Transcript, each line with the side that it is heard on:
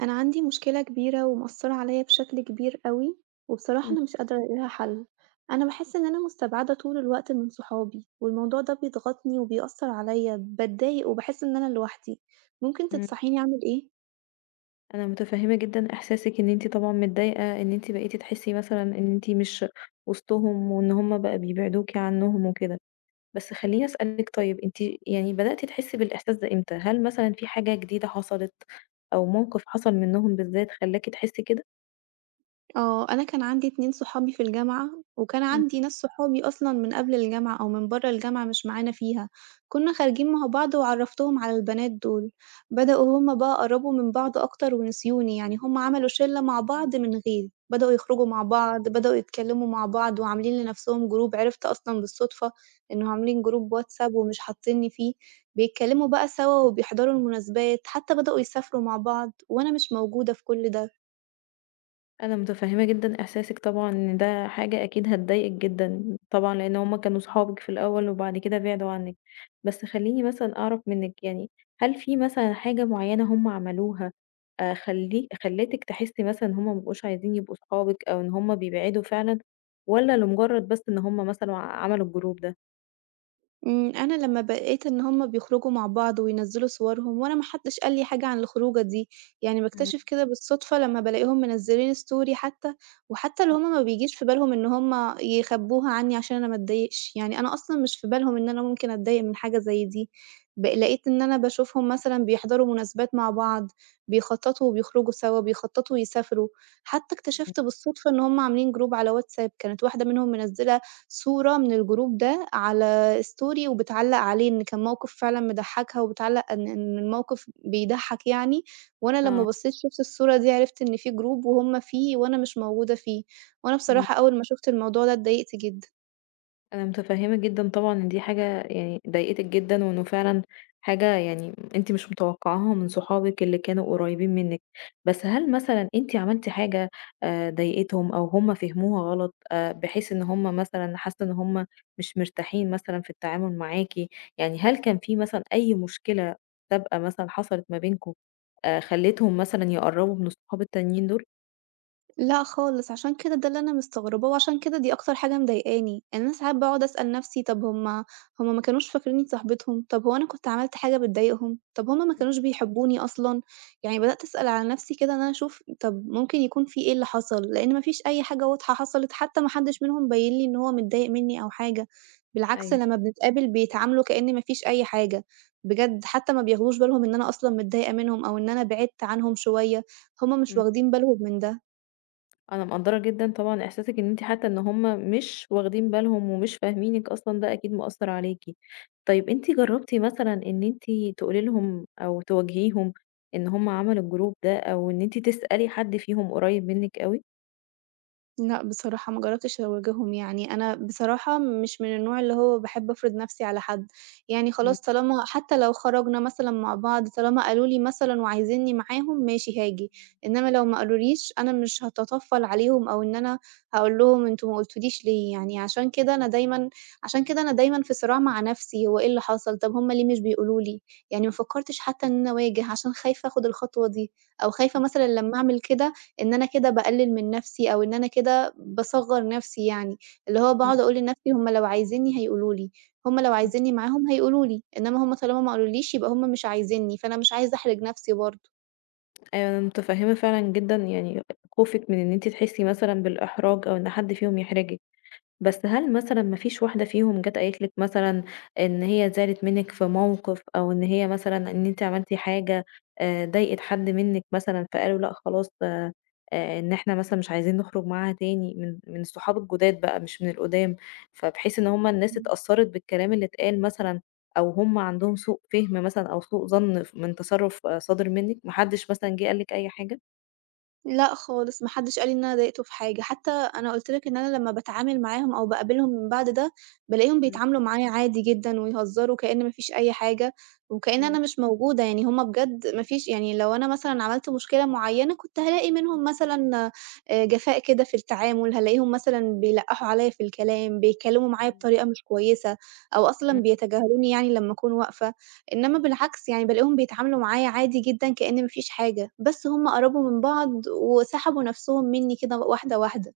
right: أنا عندي مشكلة كبيرة ومأثرة عليا بشكل كبير أوي، وبصراحة أنا
left: إمم،
right: مش قادرة ألاقي لها حل، أنا باحس إن أنا مستبعدة طول الوقت من صحابي، والموضوع ده بيضغطني وبيأثر عليا، باتضايق وباحس إن أنا لوحدي، ممكن
left: إمم،
right: تنصحيني أعمل إيه؟
left: أنا متفهمة جدًا إحساسِك إن أنتِ طبعًا متضايقة إن أنتِ بقيتِ تحسي مثلًا إن أنتِ مش وسطهم، وإن هُم بقى بيبعدوكِ عنهم وكده، بس خلّيني أسألِك طيب أنتِ يعني بدأتِ تحسي بالإحساس ده إمتى؟ هل مثلًا في حاجة جديدة حصلت أو موقف حصل منهم بالذات خلّاكِ تحسي كده؟
right: آه، أنا كان عندي 2 صحابي في الجامعة، وكان
left: إمم.
right: عندي ناس صحابي أصلًا من قبل الجامعة أو من برّه الجامعة مش معانا فيها، كنا خارجين مع بعض وعرّفتهم على البنات دول، بدأوا هُم بقى قرّبوا من بعض أكتر ونسيوني، يعني هُم عملوا شلة مع بعض من غيري، بدأوا يخرجوا مع بعض، بدأوا يتكلموا مع بعض وعاملين لنفسهم جروب، عرفت أصلًا بالصدفة إنه عاملين جروب واتساب ومش حاطينّي فيه، بيتكلموا بقى سوا وبيحضروا المناسبات، حتى بدأوا يسافروا مع بعض وأنا مش موجودة في كل ده.
left: أنا متفهمة جدًا إحساسِك طبعًا، إن ده حاجة أكيد هتضايقِك جدًا طبعًا، لأن هُم كانوا صحابِك في الأول وبعد كده بعدوا عنِّك، بس خلّيني مثلًا أعرف منِّك يعني هل في مثلًا حاجة معيّنة هُم عملوها خلّي خلّتِك تحسي مثلًا إن هُم ما بقوش عايزين يبقوا صحابِك أو إن هُم بيبعدوا فعلًا، والّا لمجرد بس إن هُم مثلًا عملوا الجروب ده؟
right: إمم، أنا لمّا بقيت إن هُم بيخرجوا مع بعض وينزّلوا صورهم وأنا ما حدّش قال لي حاجة عن الخروجة دي، يعني
left: إمم.
right: باكتشف كده بالصدفة لمّا بالاقيهم منزّلين story حتى، وحتى اللي
left: إمم.
right: هُم ما بيجيش في بالهم إن هُم يخبّوها عني عشان أنا ما اتضايقش، يعني أنا أصلًا مش في بالهم إن أنا ممكن أتضايق من حاجة زي دي، لقيت إن أنا باشوفهم مثلًا بيحضروا مناسبات مع بعض، بيخطّطوا وبيخرجوا سوا، بيخطّطوا ويسافروا، حتى
left: إمم.
right: اكتشفت بالصدفة إن هُم عاملين group على WhatsApp كانت واحدة منهم منزّلة صورة من الgroup ده على story وبتعلّق عليه إن كان موقف فعلًا مضحّكها وبتعلّق إن الموقف بيضحّك يعني، وأنا لمّا
left: آه.
right: بصّيت شُفت الصورة دي عرفت إن في group وهُم فيه وأنا مش موجودة فيه، وأنا
left: إمم.
right: بصراحة أول ما شُفت الموضوع ده اتضايقت جدًا.
left: أنا متفهمة جدًا طبعًا إن دي حاجة يعني ضايقتِك جدًا، وإنه فعلًا حاجة يعني أنتِ مش متوقعاها من صحابِك اللي كانوا قريبين منِك، بس هل مثلًا أنتِ عملتِ حاجة ضايقتهم أو هم فهموها غلط، بحيث إن هم مثلًا حسوا إن هم مش مرتاحين مثلًا في التعامل معاكِ، يعني هل كان في مثلًا أي مشكلة سابقة مثلًا حصلت ما بينكم خلّتهم مثلًا يقرّبوا من الصحاب التانيين دول؟
right: لأ خالص، عشان كده ده اللي أنا مستغرباه، وعشان كده دي أكتر حاجة مضايقاني، يعني أنا ساعات باقعد أسأل نفسي طب هُم ما كانوش فاكرينّي صاحبتهم، طب هو أنا كنت عملت حاجة بتضايقهم، طب هُم ما كانوش بيحبوني أصلًا، يعني بدأت أسأل على نفسي كده إن أنا أشوف طب ممكن يكون في إيه اللي حصل، لإن ما فيش أي حاجة واضحة حصلت، حتى ما حدش منهم بيّن لي إن هو متضايق منّي أو حاجة، بالعكس
left: أيوه.
right: لمّا بنتقابل بيتعاملوا كإن ما فيش أي حاجة، بجد حتى ما بياخدوش بالهم إن أنا أصلًا متضايقة منهم أو إن أنا بعدت عنهم شوية، هُم مش
left: إمم.
right: واخدين بالهم من ده.
left: أنا مقدّرة جدًا طبعًا إحساسِك إن أنتِ حتى إن هُم مش واخدين بالهم ومش فاهمينِك أصلًا ده أكيد مأثّر عليكِ. طيب أنتِ جرّبتِ مثلًا إن أنتِ تقولي لهم أو تواجهيهم إن هُم عملوا الجروب ده أو إن أنتِ تسألي حد فيهم قريّب منِّك أوي؟
right: لأ، بصراحة ما جرّبتش أواجههم يعني، أنا بصراحة مش من النوع اللي هو باحب أفرض نَفْسي على حد، يعني
left: إمم.
right: خلاص طالما حتى لو خرجنا مثلًا مع بعض، طالما قالوا لي مثلًا وعايزينّي معاهم ماشي هاجي، إنّما لو ما قالوليش أنا مش هاتطفّل عليهم أو إن أنا هاقول لهم أنتم ما قلتوليش ليه، يعني عشان كده أنا دايمًا في صراع مع نَفْسي هو إيه اللي حصل، طب هم ليه مش بيقولوا لي، يعني ما فكّرتش حتى إن أنا أواجه عشان خايفة آخُد الخطوة دي أو خايفة
left: إمم.
right: مثلًا لمّا أعمل كده إن أنا كده باقلل من نفسي أو إن أنا كده باصغّر نفسي يعني، اللي هو باقعد
left: إمم.
right: أقول لنفسي هُم لو عايزينّي هيقولوا لي، هُم لو
left: إمم.
right: عايزينّي معاهم هيقولوا لي، إنما هُم طالما ما قالوليش يبقى هُم مش عايزينّي، فأنا مش عايزة أحرج نفسي برضه.
left: أيوه، أنا متفهّمة فعلًا جدًا يعني خوفِك من إن أنتِ تحسّي مثلًا بالإحراج أو إن حد فيهم يحرجِك. بس هل مثلًا ما فيش واحدة فيهم جات قالت لِك مثلًا إن هي زعلِت منِّك في موقف، أو إن هي مثلًا إن أنتِ عملتِ حاجة ضايقت حد منِّك مثلًا، فقالوا لأ خلاص إن إحنا مثلًا مش عايزين نخرج معاها تاني من الصحاب الجداد بقى مش من القدام، فبحيث إن هُم الناس اتأثّرت بالكلام اللي اتقال مثلًا، أو هُم عندهم سوء فهم مثلًا أو سوء ظن من تصرُّف، صادر منِّك، ما حدش مثلًا جه قال لِك أي حاجة؟
right: لأ خالص، ما حدّش قال لي إن أنا ضايقته في حاجة، حتى أنا قُلت لك إن أنا لمّا باتعامل معاهم أو باقابلهم من بعد ده، بالاقيهم
left: إمم.
right: بيتعاملوا معايا عادي جدًا ويهزّروا كإن ما فيش أي حاجة، وكإن أنا
left: إمم.
right: مش موجودة، يعني هم بجد ما فيش يعني لو أنا مثلًا عملت مشكلة معيّنة كنت هالاقي منهم
left: إمم.
right: مثلًا جفاء كده في التعامل، هالاقيهم مثلًا بيلقّحوا عليَّ في الكلام، بيتكلّموا معايا
left: إمم.
right: بطريقة مش كويسة، أو أصلًا
left: إمم.
right: بيتجاهلوني يعني لمّا أكون واقفة. إنما بالعكس يعني بالاقيهم بيتعاملوا معايا عادي جدًا كإن ما فيش حاجة، بس هُم قربوا من بعض وسحبوا نفسهم منّي كده واحدة واحدة.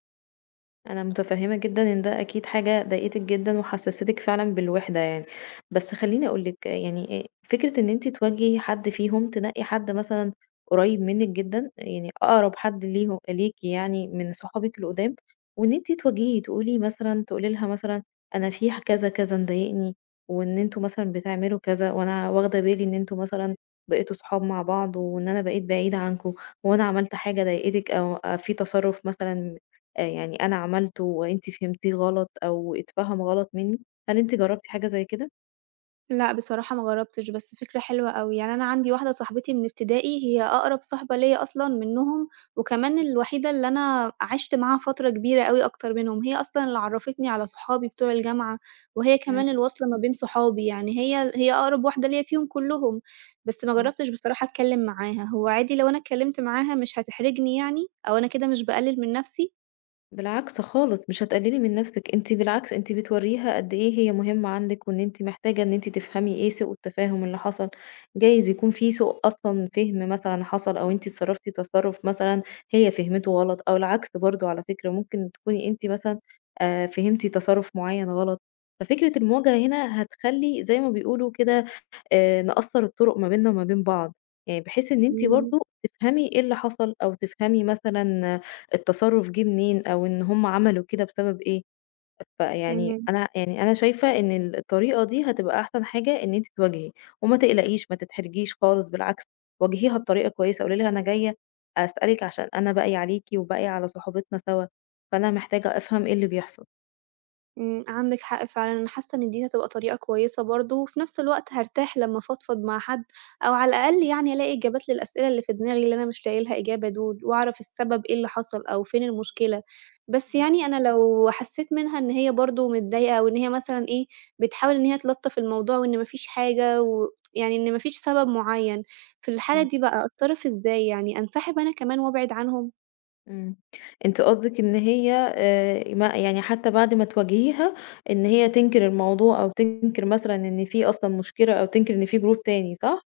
left: أنا متفهمة جدًا إن ده أكيد حاجة ضايقتِك جدًا وحسستِك فعلًا بالوحدة يعني، بس خلّيني أقول لِك يعني فكرة إن أنتِ تواجهي حد فيهم، تنقي حد مثلًا قريب منِك جدًا، يعني أقرب حد ليهم ليكِ يعني من صحابِك القدام، وإن أنتِ تواجهي تقولي لها مثلًا أنا في كذا، كذا مضايقني، وإن أنتم مثلًا بتعملوا كذا، وأنا واخدة بالي إن أنتم مثلًا بقيتوا صحاب مع بعض، وإن أنا بقيت بعيدة عنكم، وأنا عملت حاجة ضايقتِك أو في تصرُّف مثلًا يعني أنا عملته وأنتِ فهمتيه غلط أو اتفهم غلط منّي، هل أنتِ جرّبتِ حاجة زي كده؟
right: لأ، بصراحة ما جرّبتش، بس فكرة حلوة أوي، يعني أنا عندي واحدة صاحبتي من ابتدائي هي أقرب صاحبة ليّا أصلًا منّهم، وكمان الوحيدة اللي أنا عِشت معاها فترة كبيرة أوي أكتر منهم، هي أصلًا اللي عرّفتني على صحابي بتوع الجامعة، وهي كمان
left: إمم.
right: الواسطة ما بين صحابي، يعني هي أقرب واحدة ليّا فيهم كلّهم، بس ما
left: إمم.
right: جرّبتش بصراحة أتكلّم معاها، هو عادي لو أنا اتكلّمت معاها مش هتحرجني يعني، أو أنا كده مش باقلل من نَفْسي؟
left: بالعكس خالص، مش هتقللي من نفسِك، أنتِ بالعكس أنتِ بتورّيها قد إيه هي مهمة عندِك، وإن أنتِ محتاجة إن أنتِ تفهمي إيه سوء التفاهم اللي حصل، جايز يكون في سوء أصلًا فهم مثلًا حصل أو أنتِ اتصرفتِ تصرُّف مثلًا هي فهمته غلط، أو العكس برضه على فكرة ممكن تكوني أنتِ مثلًا فهمتِ تصرُّف معيّن غلط، ففكرة المواجهة هنا هتخلّي زي ما بيقولوا كده نقصّر الطرق ما بيننا وما بين بعض، يعني بحيث إن أنتِ
right: إمم،
left: برضه تفهمي إيه اللي حصل، أو تفهمي مثلًا التصرُّف جِه منين، أو إن هُم عملوا كده بسبب إيه، فيعني
right: إمم.
left: أنا شايفة إن الطريقة دي هتبقى أحسن حاجة إن أنتِ تواجهي، وما تقلقيش، ما تتحرجيش خالص بالعكس، واجهيها بطريقة كويسة، قولي لها أنا جاية أسألِك عشان أنا باقي عليكِ وباقي على صُحوبيتنا سوا، فأنا محتاجة أفهم إيه اللي بيحصل.
right: عندِك حق فعلًا، أنا حاسة إن دي هتبقى طريقة كويسة برضه، وفي نفس الوقت هارتاح لمّا أفضفض مع حد، أو على الأقل يعني ألاقي إجابات للأسئلة اللي في دماغي اللي أنا مش لاقية لها إجابة دول، وأعرف السبب إيه اللي حصل أو فين المشكلة. بس
left: بالضبط.
right: يعني أنا لو حسيت منها إن هي برضه متضايقة أو إن هي مثلًا إيه، بتحاول إن هي تلطّف الموضوع وإن ما فيش حاجة يعني إن ما فيش سبب معيّن، في الحالة
left: إمم.
right: دي بقى أتصرف إزاي يعني، أنسحب أنا كمان وأبعد عنهم؟
left: إمم. أنتِ قصدِك إن هي ما يعني حتى بعد ما تواجهيها، إن هي تنكر الموضوع أو تنكر مثلًا إن في أصلًا مشكلة أو تنكر إن في group تاني صح؟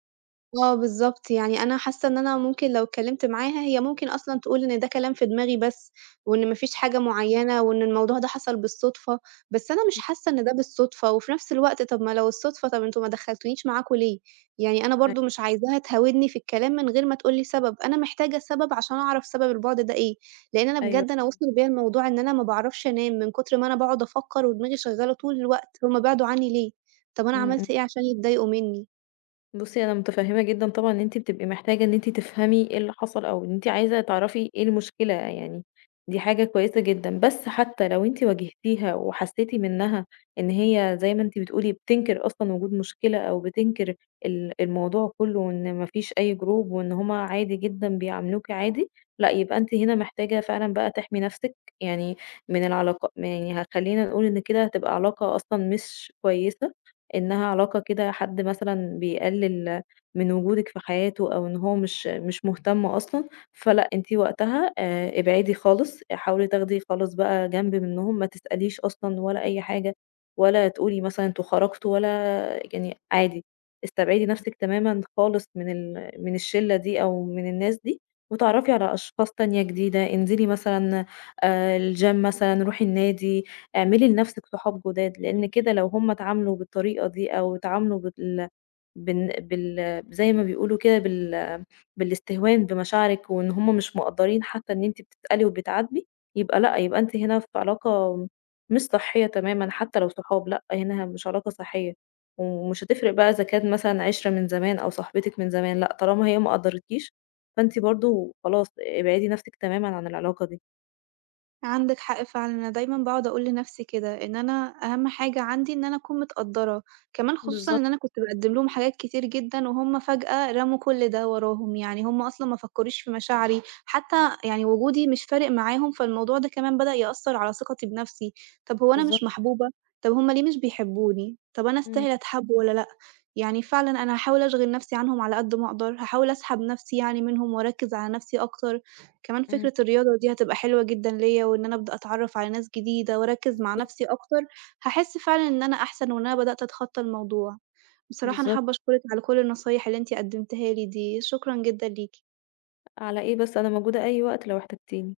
right: آه بالضبط، يعني أنا حاسة إن أنا ممكن لو اتكلّمت معاها هي ممكن أصلًا تقول إن ده كلام في دماغي بس، وإن ما فيش حاجة معيّنة، وإن الموضوع ده حصل بالصدفة، بس أنا مش
left: إمم.
right: حاسة إن ده بالصدفة، وفي نفس الوقت طَب ما لو الصدفة طَب أنتم ما دخّلتونيش معاكم ليه؟ يعني أنا برضه
left: أيوه.
right: مش عايزاها تهاودني في الكلام من غير ما تقول لي سبب، أنا محتاجة سبب عشان أعرف سبب البُعد ده إيه، لإن أنا
left: أيوه
right: بجد أنا
left: فاهماكِ.
right: وصل بيّا الموضوع إن أنا ما باعرفش أنام من كتر ما أنا باقعد أفكّر ودماغي شغّالة طول الوقت، هُم بَعدوا عنّي ليه؟ طَب أنا
left: إمم. إمم.
right: عملت إيه عشان يتضايقوا منّي؟
left: بُصّي، أنا متفهّمة جدًا طبعًا إن أنتِ بتبقي محتاجة إن أنتِ تفهمي إيه اللي حصل، أو إن أنتِ عايزة تعرفي إيه المشكلة يعني، دي حاجة كويسة جدًا، بس حتى لو أنتِ واجهتيها وحسيتِ منها إن هي زي ما أنتِ بتقولي بتنكر أصلًا وجود مشكلة، أو بتنكر الموضوع كلّه، وإن ما فيش أي جروب، وإن هُم عادي جدًا بيعاملوكِ عادي، لأ يبقى أنتِ هنا محتاجة فعلًا بقى تحمي نفسِك يعني من العلاقة يعني خلّينا نقول إن كده هتبقى علاقة أصلًا مش كويسة. إنها علاقة كده حد مثلًا بيقلل من وجودِك في حياته أو إن هو مش مهتم أصلًا، فلأ أنتِ وقتها ابعدي خالص، حاولي تاخدي خالص بقى جنب منّهم، ما تسأليش أصلًا ولا أي حاجة، ولا تقولي مثلًا أنتم خرجتوا ولا يعني عادي، استبعدي نفسِك تمامًا خالص من الشلة دي أو من الناس دي، واتعرفي على أشخاص تانية جديدة، انزلي مثلًا الgym مثلًا، روحي النادي، اعملي لنفسِك صحاب جداد، لأن كده لو هُم اتعاملوا بالطريقة دي أو اتعاملوا بال بإن بال زي ما بيقولوا كده بالاستهوان بمشاعرِك وإن هُم مش مقدّرين حتى إن أنتِ بتسألي وبتعاتبي، يبقى لأ، يبقى أنتِ هنا في علاقة مش صحية تمامًا حتى لو صحاب، لأ هنا مش علاقة صحية، ومش هتفرق بقى إذا كانت مثلًا عِشرة من زمان أو صاحبتِك من زمان، لأ طالما هي ما قدّرتكيش فأنتِ برضه خلاص ابعدي نفسِك تمامًا عن العلاقة دي.
right: عندِك حق فعلًا، أنا دايمًا باقعد أقول لنَفْسي كده، إن أنا أهَم حاجة عندي إن أنا أكون متقدّرة، كمان خصوصًا
left: بالضبط.
right: إن أنا كنت باقدّم لهم حاجات كتير جدًا وهُم فجأة رموا كل ده وراهم، يعني هُم أصلًا ما فكّروش في مشاعري، حتى يعني وجودي مش فارق معاهم، فالموضوع ده كمان بدأ يأثّر على ثقتي بنَفْسي، طَب هو أنا مش
left: بالضبط.
right: محبوبة؟ طَب هُم ليه مش بيحبّوني؟ طَب أنا
left: إمم.
right: أستاهل أتحب والّا لأ؟ يعني فعلًا أنا هاحاول أشغِل نَفْسي عنهم على قد ما أقدر، هاحاول أسحب نَفْسي يعني منهم وأركّز على نَفْسي أكتر. كمان
left: إمم.
right: فكرة الرياضة دي هتبقى حلوة جدًا ليّا، وإن أنا أبدأ أتعرّف على ناس جديدة وأركّز مع
left: بالضبط.
right: نَفْسي أكتر، هاحس فعلًا إن أنا أحسن وإن أنا بدأت أتخطّى الموضوع. بصراحة أنا
left: بالضبط،
right: حابة أشكرِك على كل النصايح اللي أنتِ قدّمتيها لي دي، شكرًا جدًا ليكِ.
left: على إيه بس أنا موجودة أي وقت لو احتجتيني.